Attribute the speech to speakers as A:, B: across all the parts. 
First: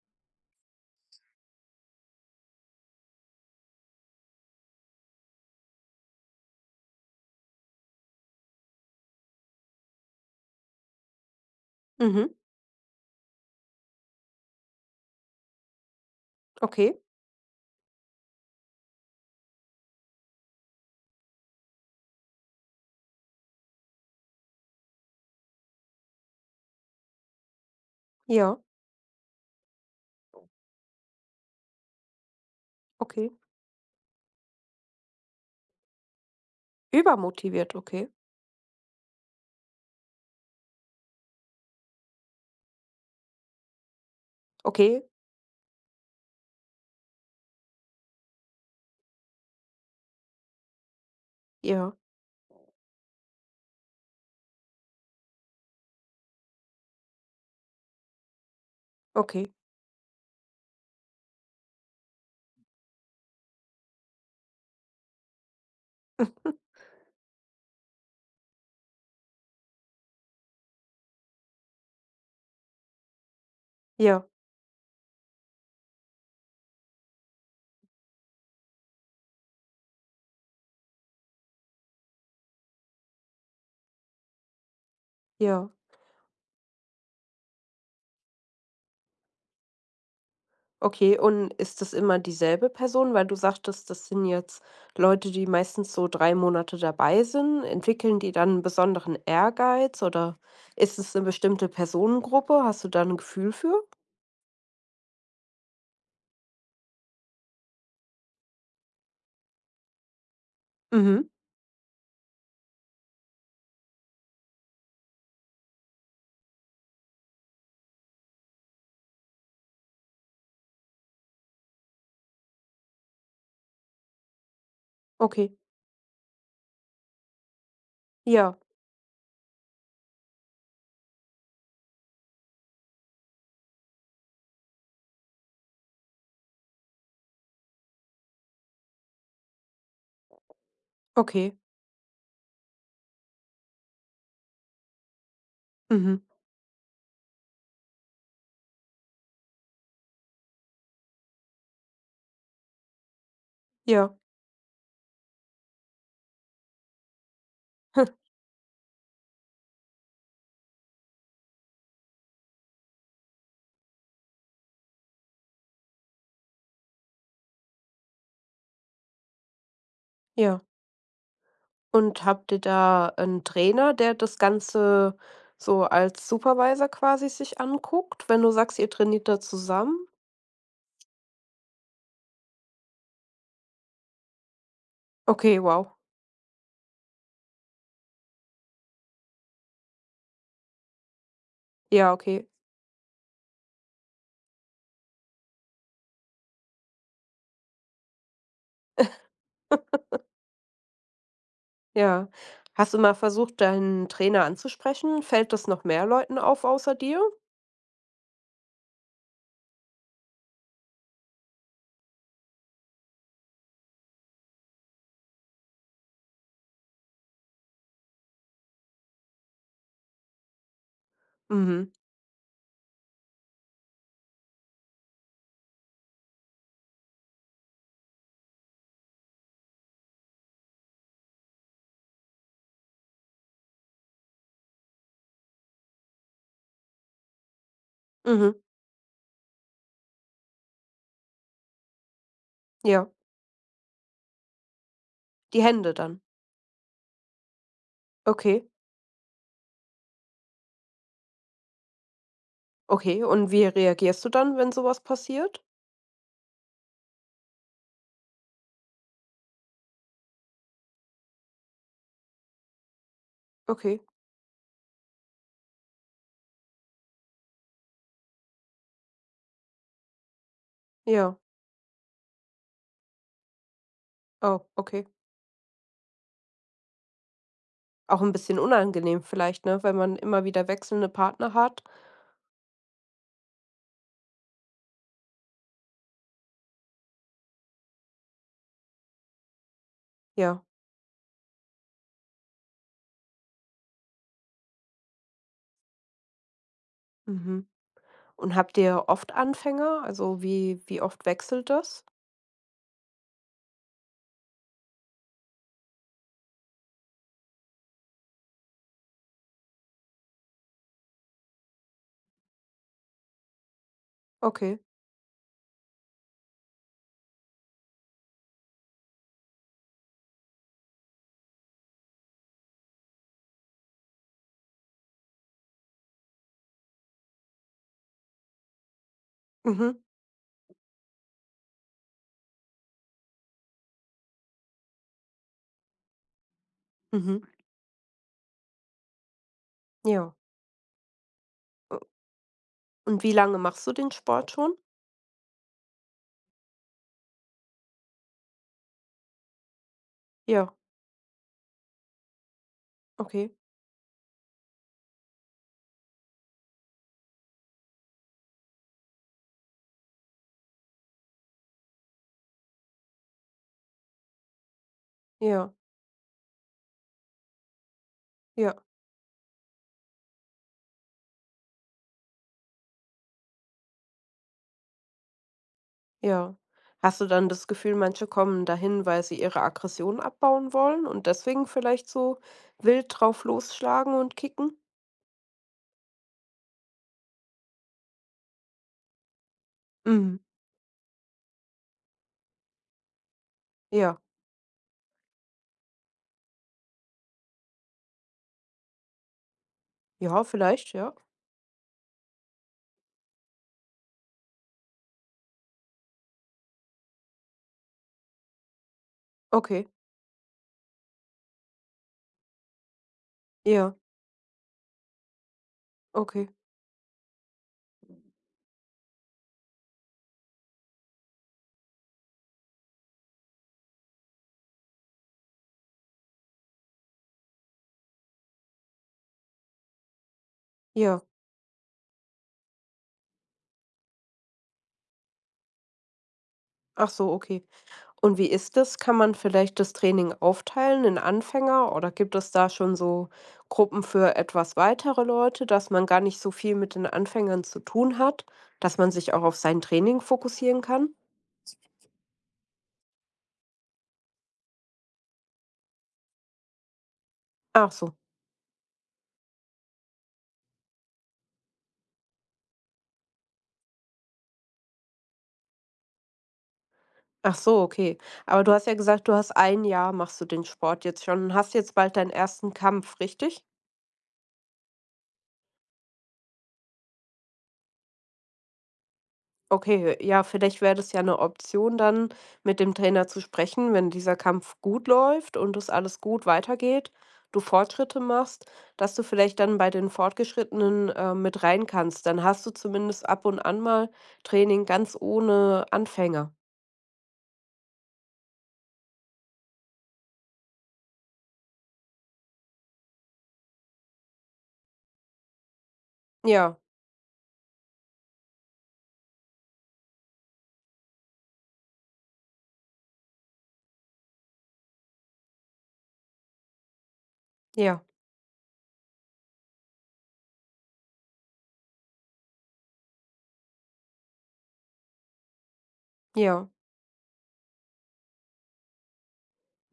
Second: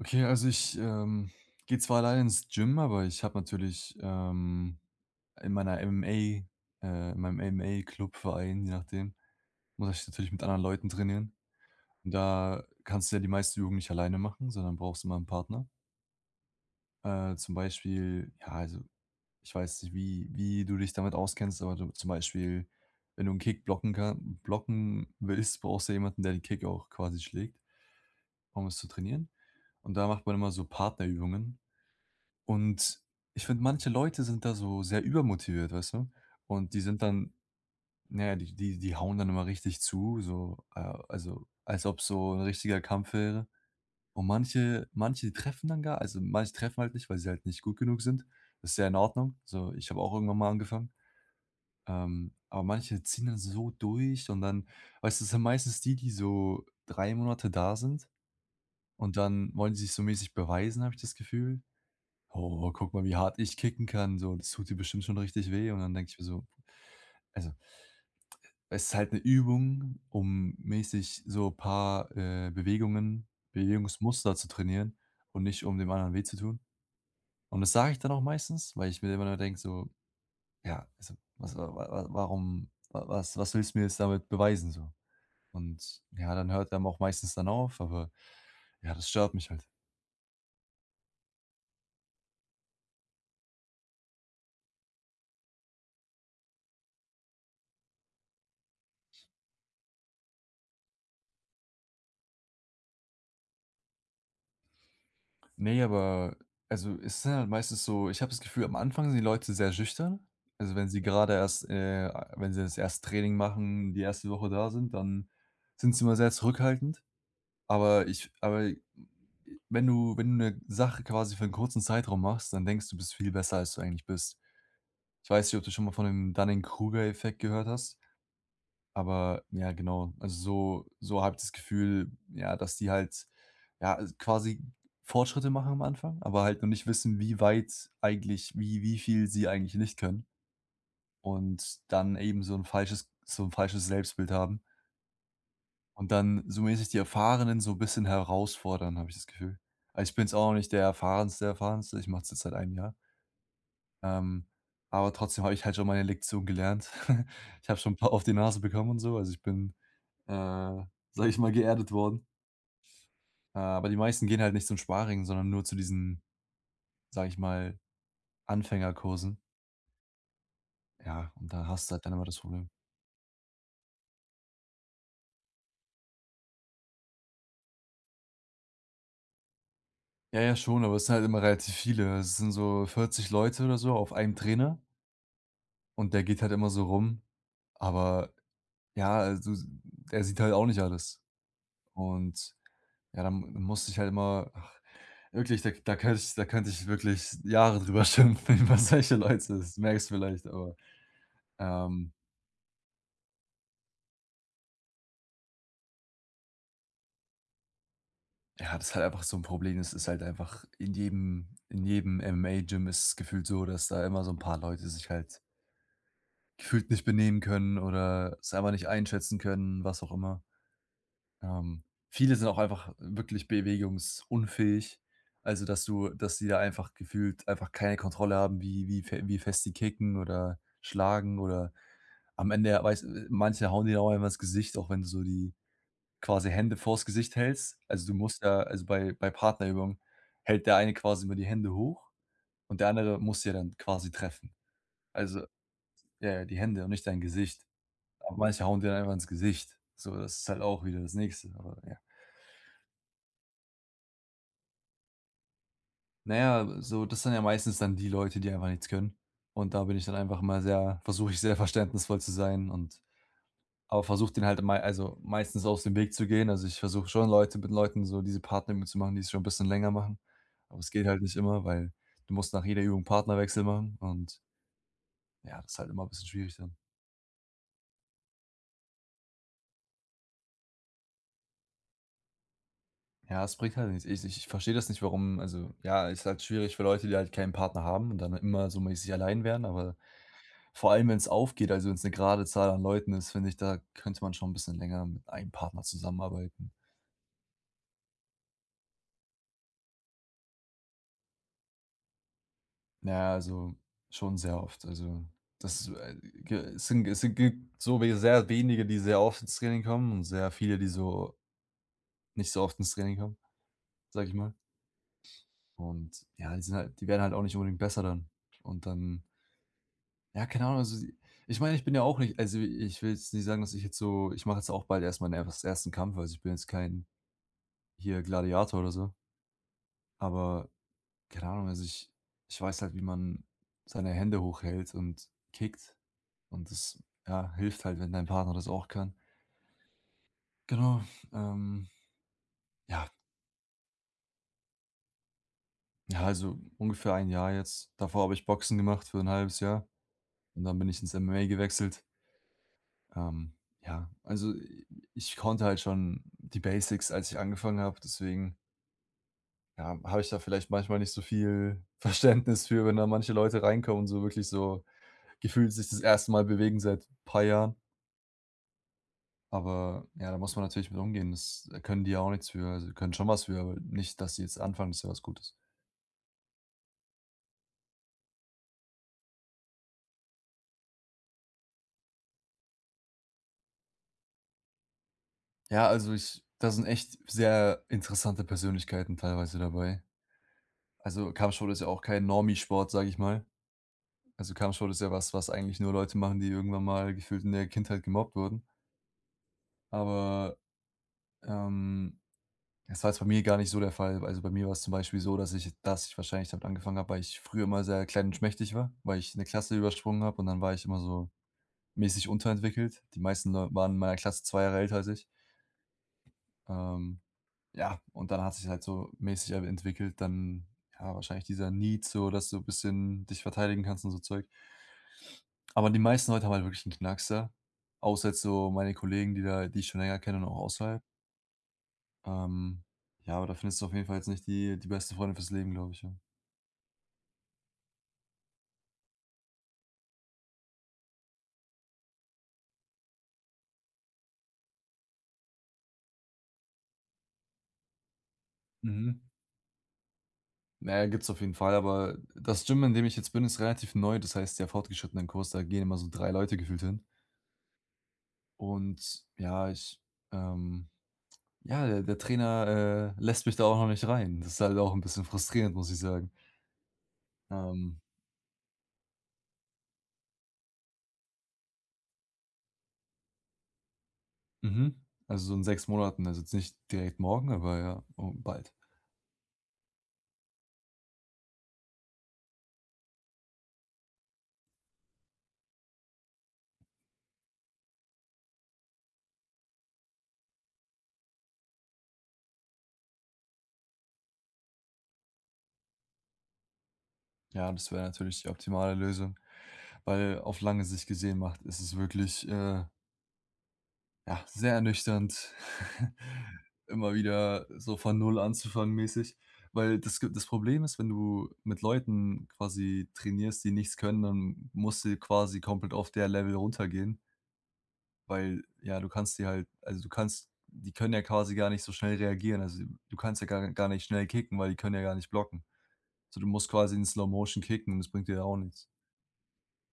A: Okay, also ich, ähm, gehe zwar alleine ins Gym, aber ich habe natürlich, ähm, in meiner MMA, äh in meinem MMA Club, Verein, je nachdem, muss ich natürlich mit anderen Leuten trainieren. Und
B: Mhm.
A: da kannst du ja die meisten Übungen nicht alleine machen, sondern brauchst immer 'n Partner.
B: Okay.
A: Äh, zum Beispiel, ja, also ich weiß nicht, wie wie du dich damit auskennst, aber du zum Beispiel, wenn du 'n Kick blocken kan blocken willst, brauchst du jemanden, der den Kick auch quasi schlägt
B: Ja.
A: um es zu trainieren. Und da macht man immer so Partnerübungen. Und
B: Okay.
A: ich finde, manche Leute sind da so sehr übermotiviert, weißt du? Und die sind dann
B: Übermotiviert? Okay.
A: ja, die die die hauen dann immer richtig zu, so, äh, also, als ob's so 'n richtiger Kampf wäre. Und manche
B: Okay.
A: manche treffen dann gar also, manche treffen halt nicht, weil sie halt nicht gut genug sind. Das ist ja in Ordnung. Also, ich habe auch irgendwann mal angefangen.
B: Ja.
A: Ähm, aber manche ziehen dann so durch und dann weißt du? Das sind meistens die, die so 3 Monate da sind. Und dann
B: Okay.
A: wollen sie sich so mäßig beweisen, habe ich das Gefühl. „Oh, guck mal, wie hart ich kicken kann, so das tut dir bestimmt schon richtig weh.“ Und dann denke ich mir so also Es ist halt 'ne Übung, um mäßig so paar, äh, Bewegungen,
B: Ja.
A: Bewegungsmuster zu trainieren und nicht, um dem anderen weh zu tun. Und das sage ich dann auch meistens, weil ich mir immer nur denke so, ja, also, was wa wa wa warum wa was was willst du mir jetzt damit beweisen so?
B: Ja.
A: Und ja, dann hört er auch meistens dann auf, aber ja, das stört mich halt.
B: Okay. Und ist das immer dieselbe Person? Weil du sagtest: „Das sind jetzt Leute, die meistens so 3 Monate dabei sind“, entwickeln die dann, besonderen Ehrgeiz oder ist es 'ne bestimmte Personengruppe? Hast du da 'n Gefühl für?
A: Ne, aber also, es sind halt meistens so ich habe das Gefühl, am Anfang sind die Leute sehr schüchtern. Also, wenn sie
B: Mhm.
A: gerade erst, äh wenn sie das 1. Training machen, die 1. Woche da sind, dann sind sie immer sehr zurückhaltend. Aber ich aber wenn du wenn du 'ne Sache quasi für 'nen kurzen Zeitraum machst, dann denkst du: „Du bist viel besser, als du eigentlich bist“. Ich weiß
B: Okay.
A: nicht, ob du schon mal von dem Dunning-Kruger-Effekt gehört hast
B: Ja.
A: aber ja, genau, also, so so habe ich das Gefühl, ja, dass die halt ja, al quasi Fortschritte machen am Anfang, aber halt noch nicht wissen, wie weit eigentlich wie wie viel sie eigentlich nicht können.
B: Okay.
A: Und dann eben so 'n falsches so 'n falsches Selbstbild haben. Und
B: Mhm.
A: dann, zumindest die Erfahrenen so bisschen herausfordern, habe ich das Gefühl. Ah, ich bin's auch nicht der erfahrenste Erfahrenste. Ich mache das seit einem Jahr.
B: Ja.
A: Ähm, aber trotzdem habe ich halt schon meine Lektion gelernt. Ich habe schon 'n paar
B: Ha.
A: auf die Nase bekommen und so, also, ich bin, äh, sage ich mal, geerdet worden. Äh, aber die meisten gehen halt nicht zum Sparring, sondern nur zu diesen, sage ich mal: „Anfängerkursen“.
B: Ja.
A: Ja, und da hast du halt dann immer
B: Und
A: das
B: habt ihr
A: Problem.
B: da 'nen Trainer, der das Ganze so als Supervisor quasi sich anguckt, wenn du sagst, ihr trainiert da zusammen?
A: Ja, ja, schon, aber es ist halt immer relativ viele. Das sind so 40 Leute oder so auf einen Trainer.
B: Okay, wow.
A: Und der geht halt immer so rum. Aber ja, also, s der sieht halt auch nicht alles.
B: Ja, okay.
A: Und ja, dann m dann musste ich halt immer ach, wirklich da k da könnte ich da könnte ich wirklich Jahre darüber schimpfen über solche Leute, das merkst du vielleicht, aber, ähm
B: Ja. Hast du mal versucht, deinen Trainer anzusprechen? Fällt das noch mehr Leuten auf, außer dir?
A: Ja, das ist halt einfach so 'n Problem. Es ist halt einfach in jedem in jedem MMA-Gym ist es gefühlt so, dass da immer so 'n paar Leute sich halt gefühlt nicht benehmen können oder selber nicht einschätzen können, was auch immer. Ähm,
B: Mhm.
A: viele sind auch einfach wirklich bewegungsunfähig. Also, dass du dass die da einfach gefühlt einfach keine Kontrolle haben, wie wie fe wie fest die kicken oder schlagen oder am Ende, ja, weißt manche hauen dir da einfach ins Gesicht, auch wenn du so die quasi Hände vors Gesicht hältst. Also, du musst ja
B: Mhm.
A: also, bei bei Partnerübungen hält der eine quasi immer die Hände hoch und der
B: Ja.
A: andere muss ja dann quasi treffen. Also,
B: Die Hände dann.
A: ja, ja, die Hände und nicht dein Gesicht. Aber
B: Okay.
A: manche hauen dir dann einfach ins Gesicht, so das ist halt auch wieder das nächste, aber ja.
B: Okay, und wie reagierst du dann, wenn sowas passiert?
A: Naja, äh, so, das sind ja meistens dann die Leute, die einfach nichts können. Und da bin ich dann einfach mal sehr versuche ich, sehr verständnisvoll zu sein und
B: Okay.
A: aber versuche den halt e mei also, meistens aus dem Weg zu gehen. Also ich versuche schon Leute mit Leuten so diese Partnerübungen zu machen, die es schon 'n bisschen länger machen. Aber es geht halt
B: Ja.
A: nicht immer, weil du musst nach jeder Übung Partnerwechsel machen und
B: Oh, okay.
A: Ja, das ist halt immer 'n bisschen schwierig dann.
B: Auch 'n bisschen unangenehm, vielleicht, ne? Wenn man immer wieder wechselnde Partner hat.
A: Ja, das bringt halt nichts. Ich ich ich verstehe das nicht, warum also ja, ist halt schwierig für Leute, die halt keinen Partner haben und dann immer so mäßig allein wären, aber
B: Ja.
A: vor allem, wenn's aufgeht, also wenn's 'ne gerade Zahl an Leuten ist, finde ich, da könnte man schon bisschen länger mit einem Partner zusammenarbeiten.
B: Mhm. Und habt ihr oft Anfänger, also, wie wie oft wechselt das?
A: Na ja, also schon sehr oft, also das, äh, g äh, sind es sind ge so we sehr wenige, die sehr oft ins Training kommen und sehr viele, die so nicht so oft ins Training haben, sage ich mal.
B: Okay.
A: Und ja, die sind halt die werden halt auch nicht unbedingt besser dann. Und dann Ja, keine Ahnung. Also, ich meine, ich bin ja auch nicht also, ich will jetzt nicht sagen, dass ich jetzt so ich mache jetzt auch bald erst mal mein ers ersten Kampf. Also, ich bin jetzt kein hier Gladiator oder so.
B: Mhm.
A: Aber keine Ahnung. Also, ich ich weiß halt, wie man seine Hände hochhält und kickt. Und das,
B: Mhm.
A: ja, hilft halt, wenn dein Partner das auch kann.
B: Ja.
A: Genau. Ähm.
B: U
A: Ja.
B: und wie lange machst du den Sport schon?
A: Ja, also ungefähr 1 Jahr jetzt. Davor habe ich Boxen gemacht für 1/2 Jahr. Und
B: Ja.
A: dann bin ich ins MMA gewechselt. Ähm,
B: Okay.
A: ja, also i ich konnte halt schon die Basics, als ich angefangen habe, deswegen Ja, habe ich da vielleicht manchmal nicht so viel Verständnis für, wenn da manche Leute reinkommen und so wirklich so
B: Ja.
A: gefühlt sich das 1. Mal bewegen seit paar Jahren.
B: Ja.
A: Aber ja, da muss man natürlich mit umgehen. Das, äh, können die ja auch nix für. Also, sie können schon was für, aber nicht, dass sie jetzt anfangen, ist ja was Gutes.
B: Ja. Hast du dann das Gefühl, manche kommen dahin, weil sie ihre Aggression abbauen wollen und deswegen vielleicht so wild drauf losschlagen und kicken?
A: Ja, also ich da sind echt sehr interessante Persönlichkeiten teilweise dabei.
B: Mhm.
A: Also, Kampfsport ist ja auch kein Normi-Sport, sage ich mal.
B: Ja.
A: Also, Kampfsport ist ja was, was eigentlich nur Leute machen, die irgendwann mal gefühlt in der Kindheit gemobbt wurden.
B: Ja,
A: Aber,
B: vielleicht, ja.
A: ähm, das war jetzt bei mir gar nicht so der Fall. Also, bei mir war es zum Beispiel so, dass ich dass ich wahrscheinlich damit angefangen habe, weil ich früher immer sehr klein und schmächtig war, weil ich 'ne Klasse
B: Okay.
A: übersprungen habe. Und dann war ich immer so mäßig unterentwickelt. Die meisten Leute waren
B: Ja.
A: in meiner Klasse 2 Jahre älter als ich.
B: Okay.
A: Ähm, ja. Und dann hat sich's halt so mäßig, ähm, entwickelt. Dann ja, wahrscheinlich dieser need so, dass du bisschen dich verteidigen kannst und so Zeug. Aber die meisten Leute haben halt wirklich 'n Knacks, ja? Außer jetzt so meine Kollegen, die da die ich schon länger kenne, und auch außerhalb.
B: Ja.
A: Ähm, ja, aber da findest du auf jeden Fall jetzt nicht die die besten Freunde für's Leben, glaube ich, ja.
B: Ach so, okay. Und wie ist das? Kann man vielleicht das Training aufteilen in Anfänger, oder gibt es da schon so Gruppen für etwas weitere Leute, dass man gar nicht so viel mit den Anfängern zu tun hat, dass man
A: Mhm.
B: sich auch auf sein Training fokussieren
A: Ja,
B: kann?
A: gibt's auf jeden Fall. Aber das Gym, in dem ich jetzt bin, ist relativ neu. Das heißt, der Fortgeschrittenen-Kurs, da gehen immer so 3 Leute gefühlt hin.
B: Ach so.
A: Und ja, ich, ähm ja, der der Trainer, äh, lässt mich da auch noch nicht rein. Das ist halt auch 'n bisschen frustrierend, muss ich sagen.
B: Ach so,
A: Ähm.
B: okay. Aber du hast ja gesagt, du hast ein Jahr, machst du den Sport jetzt schon und hast jetzt bald deinen 1. Kampf, richtig?
A: Mhm, also so in 6 Monaten. Also jetzt nicht direkt morgen, aber ja, und bald.
B: Okay, ja, vielleicht wäre das ja 'ne Option, dann mit dem Trainer zu sprechen, wenn dieser Kampf gut läuft und das alles gut weitergeht, du Fortschritte machst, dass du vielleicht dann bei den Fortgeschrittenen, ähm, mit rein kannst, dann hast du zumindest ab und an mal Training ganz ohne Anfänger.
A: Ja, das wäre natürlich die optimale Lösung, weil auf lange Sicht gesehen macht ist es wirklich, äh ja, sehr ernüchternd
B: Ja.
A: immer wieder so von 0 anzufangen-mäßig, weil das ge das Problem ist, wenn du mit Leuten quasi trainierst, die nichts können, dann musst du j quasi komplett auf der Level runtergehen.
B: Ja.
A: Weil, ja, du kannst dir halt. Also, du kannst die können ja quasi gar nicht so schnell reagieren. Also, du kannst ja gar gar nicht schnell kicken, weil die können ja gar nicht blocken. Also, du
B: Ja.
A: musst quasi in Slowmotion kicken und das bringt dir ja auch nichts.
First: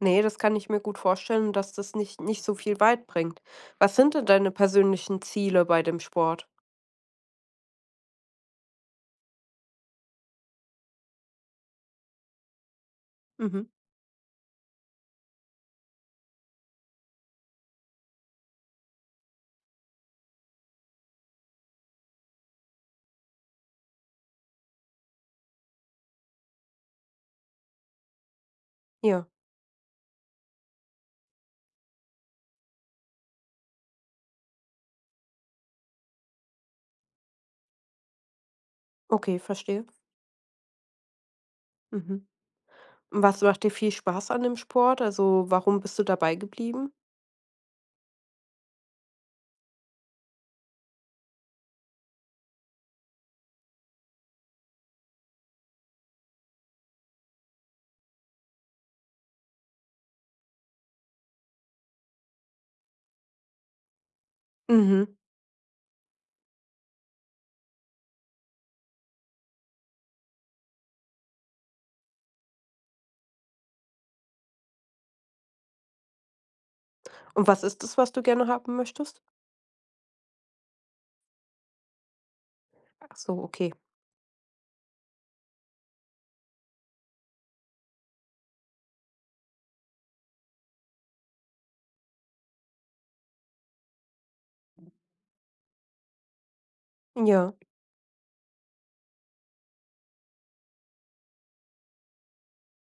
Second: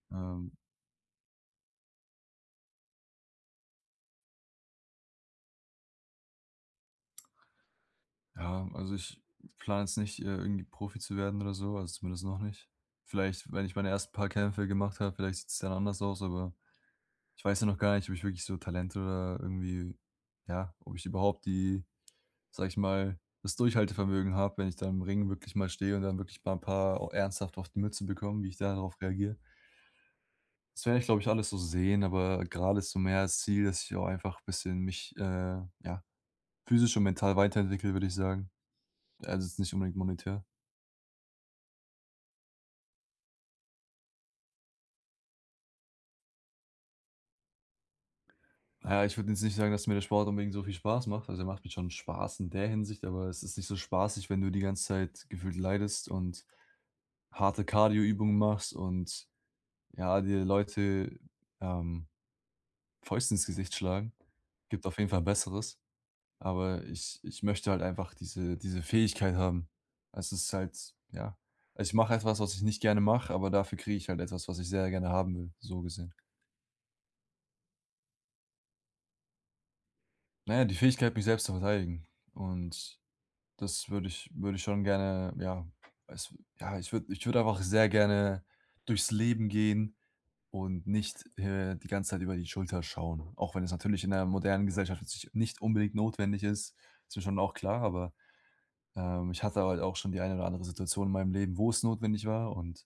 B: Ne, das
A: Ähm
B: kann ich mir gut vorstellen, dass das nicht nicht so viel weit bringt. Was sind denn deine persönlichen Ziele bei dem Sport?
A: Ja, also ich plane jetzt nicht, äh, irgendwie Profi zu werden oder so, also zumindest noch nicht. Vielleicht, wenn
B: Mhm.
A: ich meine ersten paar Kämpfe gemacht habe, vielleicht sieht's dann anders aus, aber ich weiß ja noch gar nicht, ob ich wirklich so Talent oder irgendwie ja, ob ich überhaupt die sage ich mal, das Durchhaltevermögen habe, wenn ich da im Ring wirklich mal stehe und dann wirklich 'n paar au ernsthaft auf die Mütze bekomme, wie ich da darauf
B: Ja.
A: reagiere. Das werde ich, glaube ich, alles so sehen, aber grade ist so mehr das Ziel, dass ich auch einfach bisschen mich, äh, ja, physisch und mental weiterentwickle, würde ich sagen.
B: Okay,
A: Also jetzt nicht
B: verstehe.
A: unbedingt monetär.
B: Mhm, und was macht dir viel Spaß an dem Sport? Also, warum bist du dabei geblieben?
A: Ja, ich würde jetzt nicht sagen, dass mir der Sport unbedingt so viel Spaß macht. Also, der macht mir schon Spaß in der Hinsicht, aber es ist nicht so spaßig, wenn du die ganze Zeit gefühlt leidest und harte Kardio-Übungen machst und ja, dir Leute, ähm, Fäuste ins Gesicht schlagen. Gibt auf jeden
B: Mhm.
A: Fall Besseres. Aber ich ich möchte halt einfach diese diese Fähigkeit haben. Es ist halt ja. Ich mache etwas, was ich nicht gerne mache, aber dafür kriege ich halt etwas, was ich sehr gerne haben will, so gesehen.
B: Und was ist das, was du gerne haben möchtest?
A: Na ja, die Fähigkeit, mich selbst zu verteidigen. Und
B: Ach so, okay.
A: das würde ich würde ich schon gerne ja, weiß ja, ich würde ich würde einfach sehr gerne durchs Leben gehen und nicht, äh, die ganze Zeit über die Schulter schauen. Auch wenn es natürlich in der modernen Gesellschaft jetzt nich nicht unbedingt notwendig ist, ist mir schon
B: Ja.
A: auch klar, aber, ähm, ich hatte halt auch schon die eine oder andere Situation in meinem Leben, wo's notwendig war. Und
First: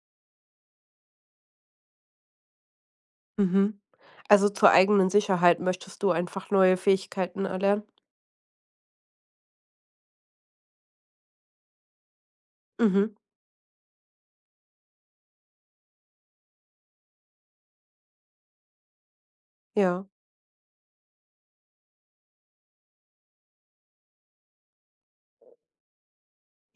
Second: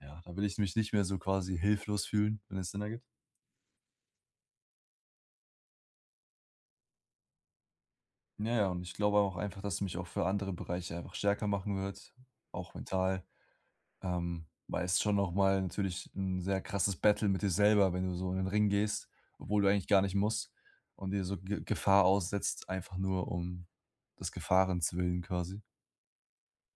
A: ja, da will ich mich nicht mehr so quasi hilflos fühlen, wenn es Sinn ergibt.
B: Mhm. Also, zur eigenen Sicherheit möchtest du einfach neue Fähigkeiten erlernen?
A: Ja ja, und ich glaube auch einfach, dass ich mich auch für andere Bereiche einfach stärker machen wird, auch
B: Mhm.
A: mental. Ähm, weil es schon noch mal natürlich 'n sehr krasses Battle mit dir selber, wenn du so in den Ring gehst, obwohl du eigentlich gar
B: Ja.
A: nicht musst und dir so Ge Gefahr aussetzt, einfach nur um des Gefahrens-willen quasi.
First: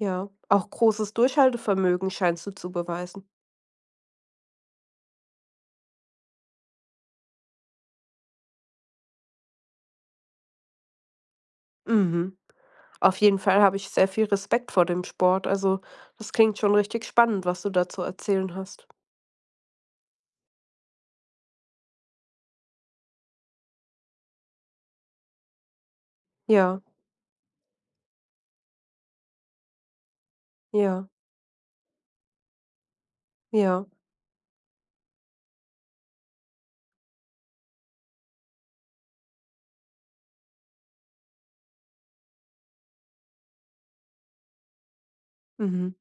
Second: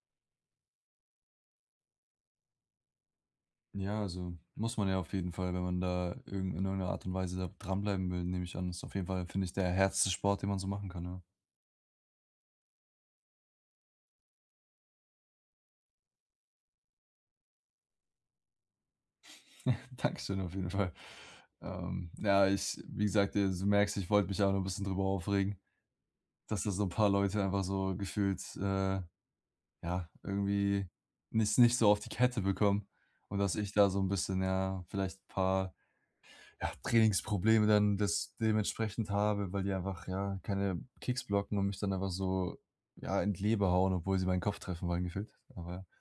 B: Ja, auch großes Durchhaltevermögen scheinst du zu beweisen.
A: Ja also, muss man ja auf jeden Fall, wenn man da irgend in irgend 'ne Art und Weise da dran bleiben will, nehme ich an. Ist auf jeden Fall, finde ich, der härteste Sport, den man so machen kann, ja.
B: Mhm. Auf jeden Fall habe ich sehr viel Respekt vor dem Sport, also das klingt schon richtig spannend, was du da zu erzählen hast.
A: Dankeschön auf jeden Fall. Ähm, ja ich wie gesagt, äh, du merkst, ich wollte mich auch noch 'n bisschen darüber aufregen, dass da
B: Ja.
A: so ‘n paar Leute einfach so gefühlt, äh, ja, irgendwie
B: Ja.
A: nicht nicht so auf die Kette bekommen. Und, dass ich
B: Ja.
A: da so ‘n bisschen, ja, vielleicht ‘n paar, ja, Trainingsprobleme dann das dementsprechend habe, weil die einfach, ja, keine Kicks blocken und mich dann einfach so, ja, in die Leber hauen, obwohl sie meinen Kopf treffen wollen gefühlt, aber
B: Mhm.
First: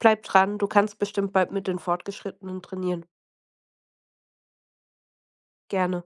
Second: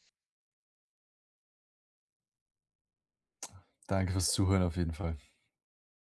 B: Bleibe dran, du kannst bestimmt bald mit den Fortgeschrittenen trainieren.
A: Danke für ‘s Zuhören auf jeden Fall.
B: Gerne.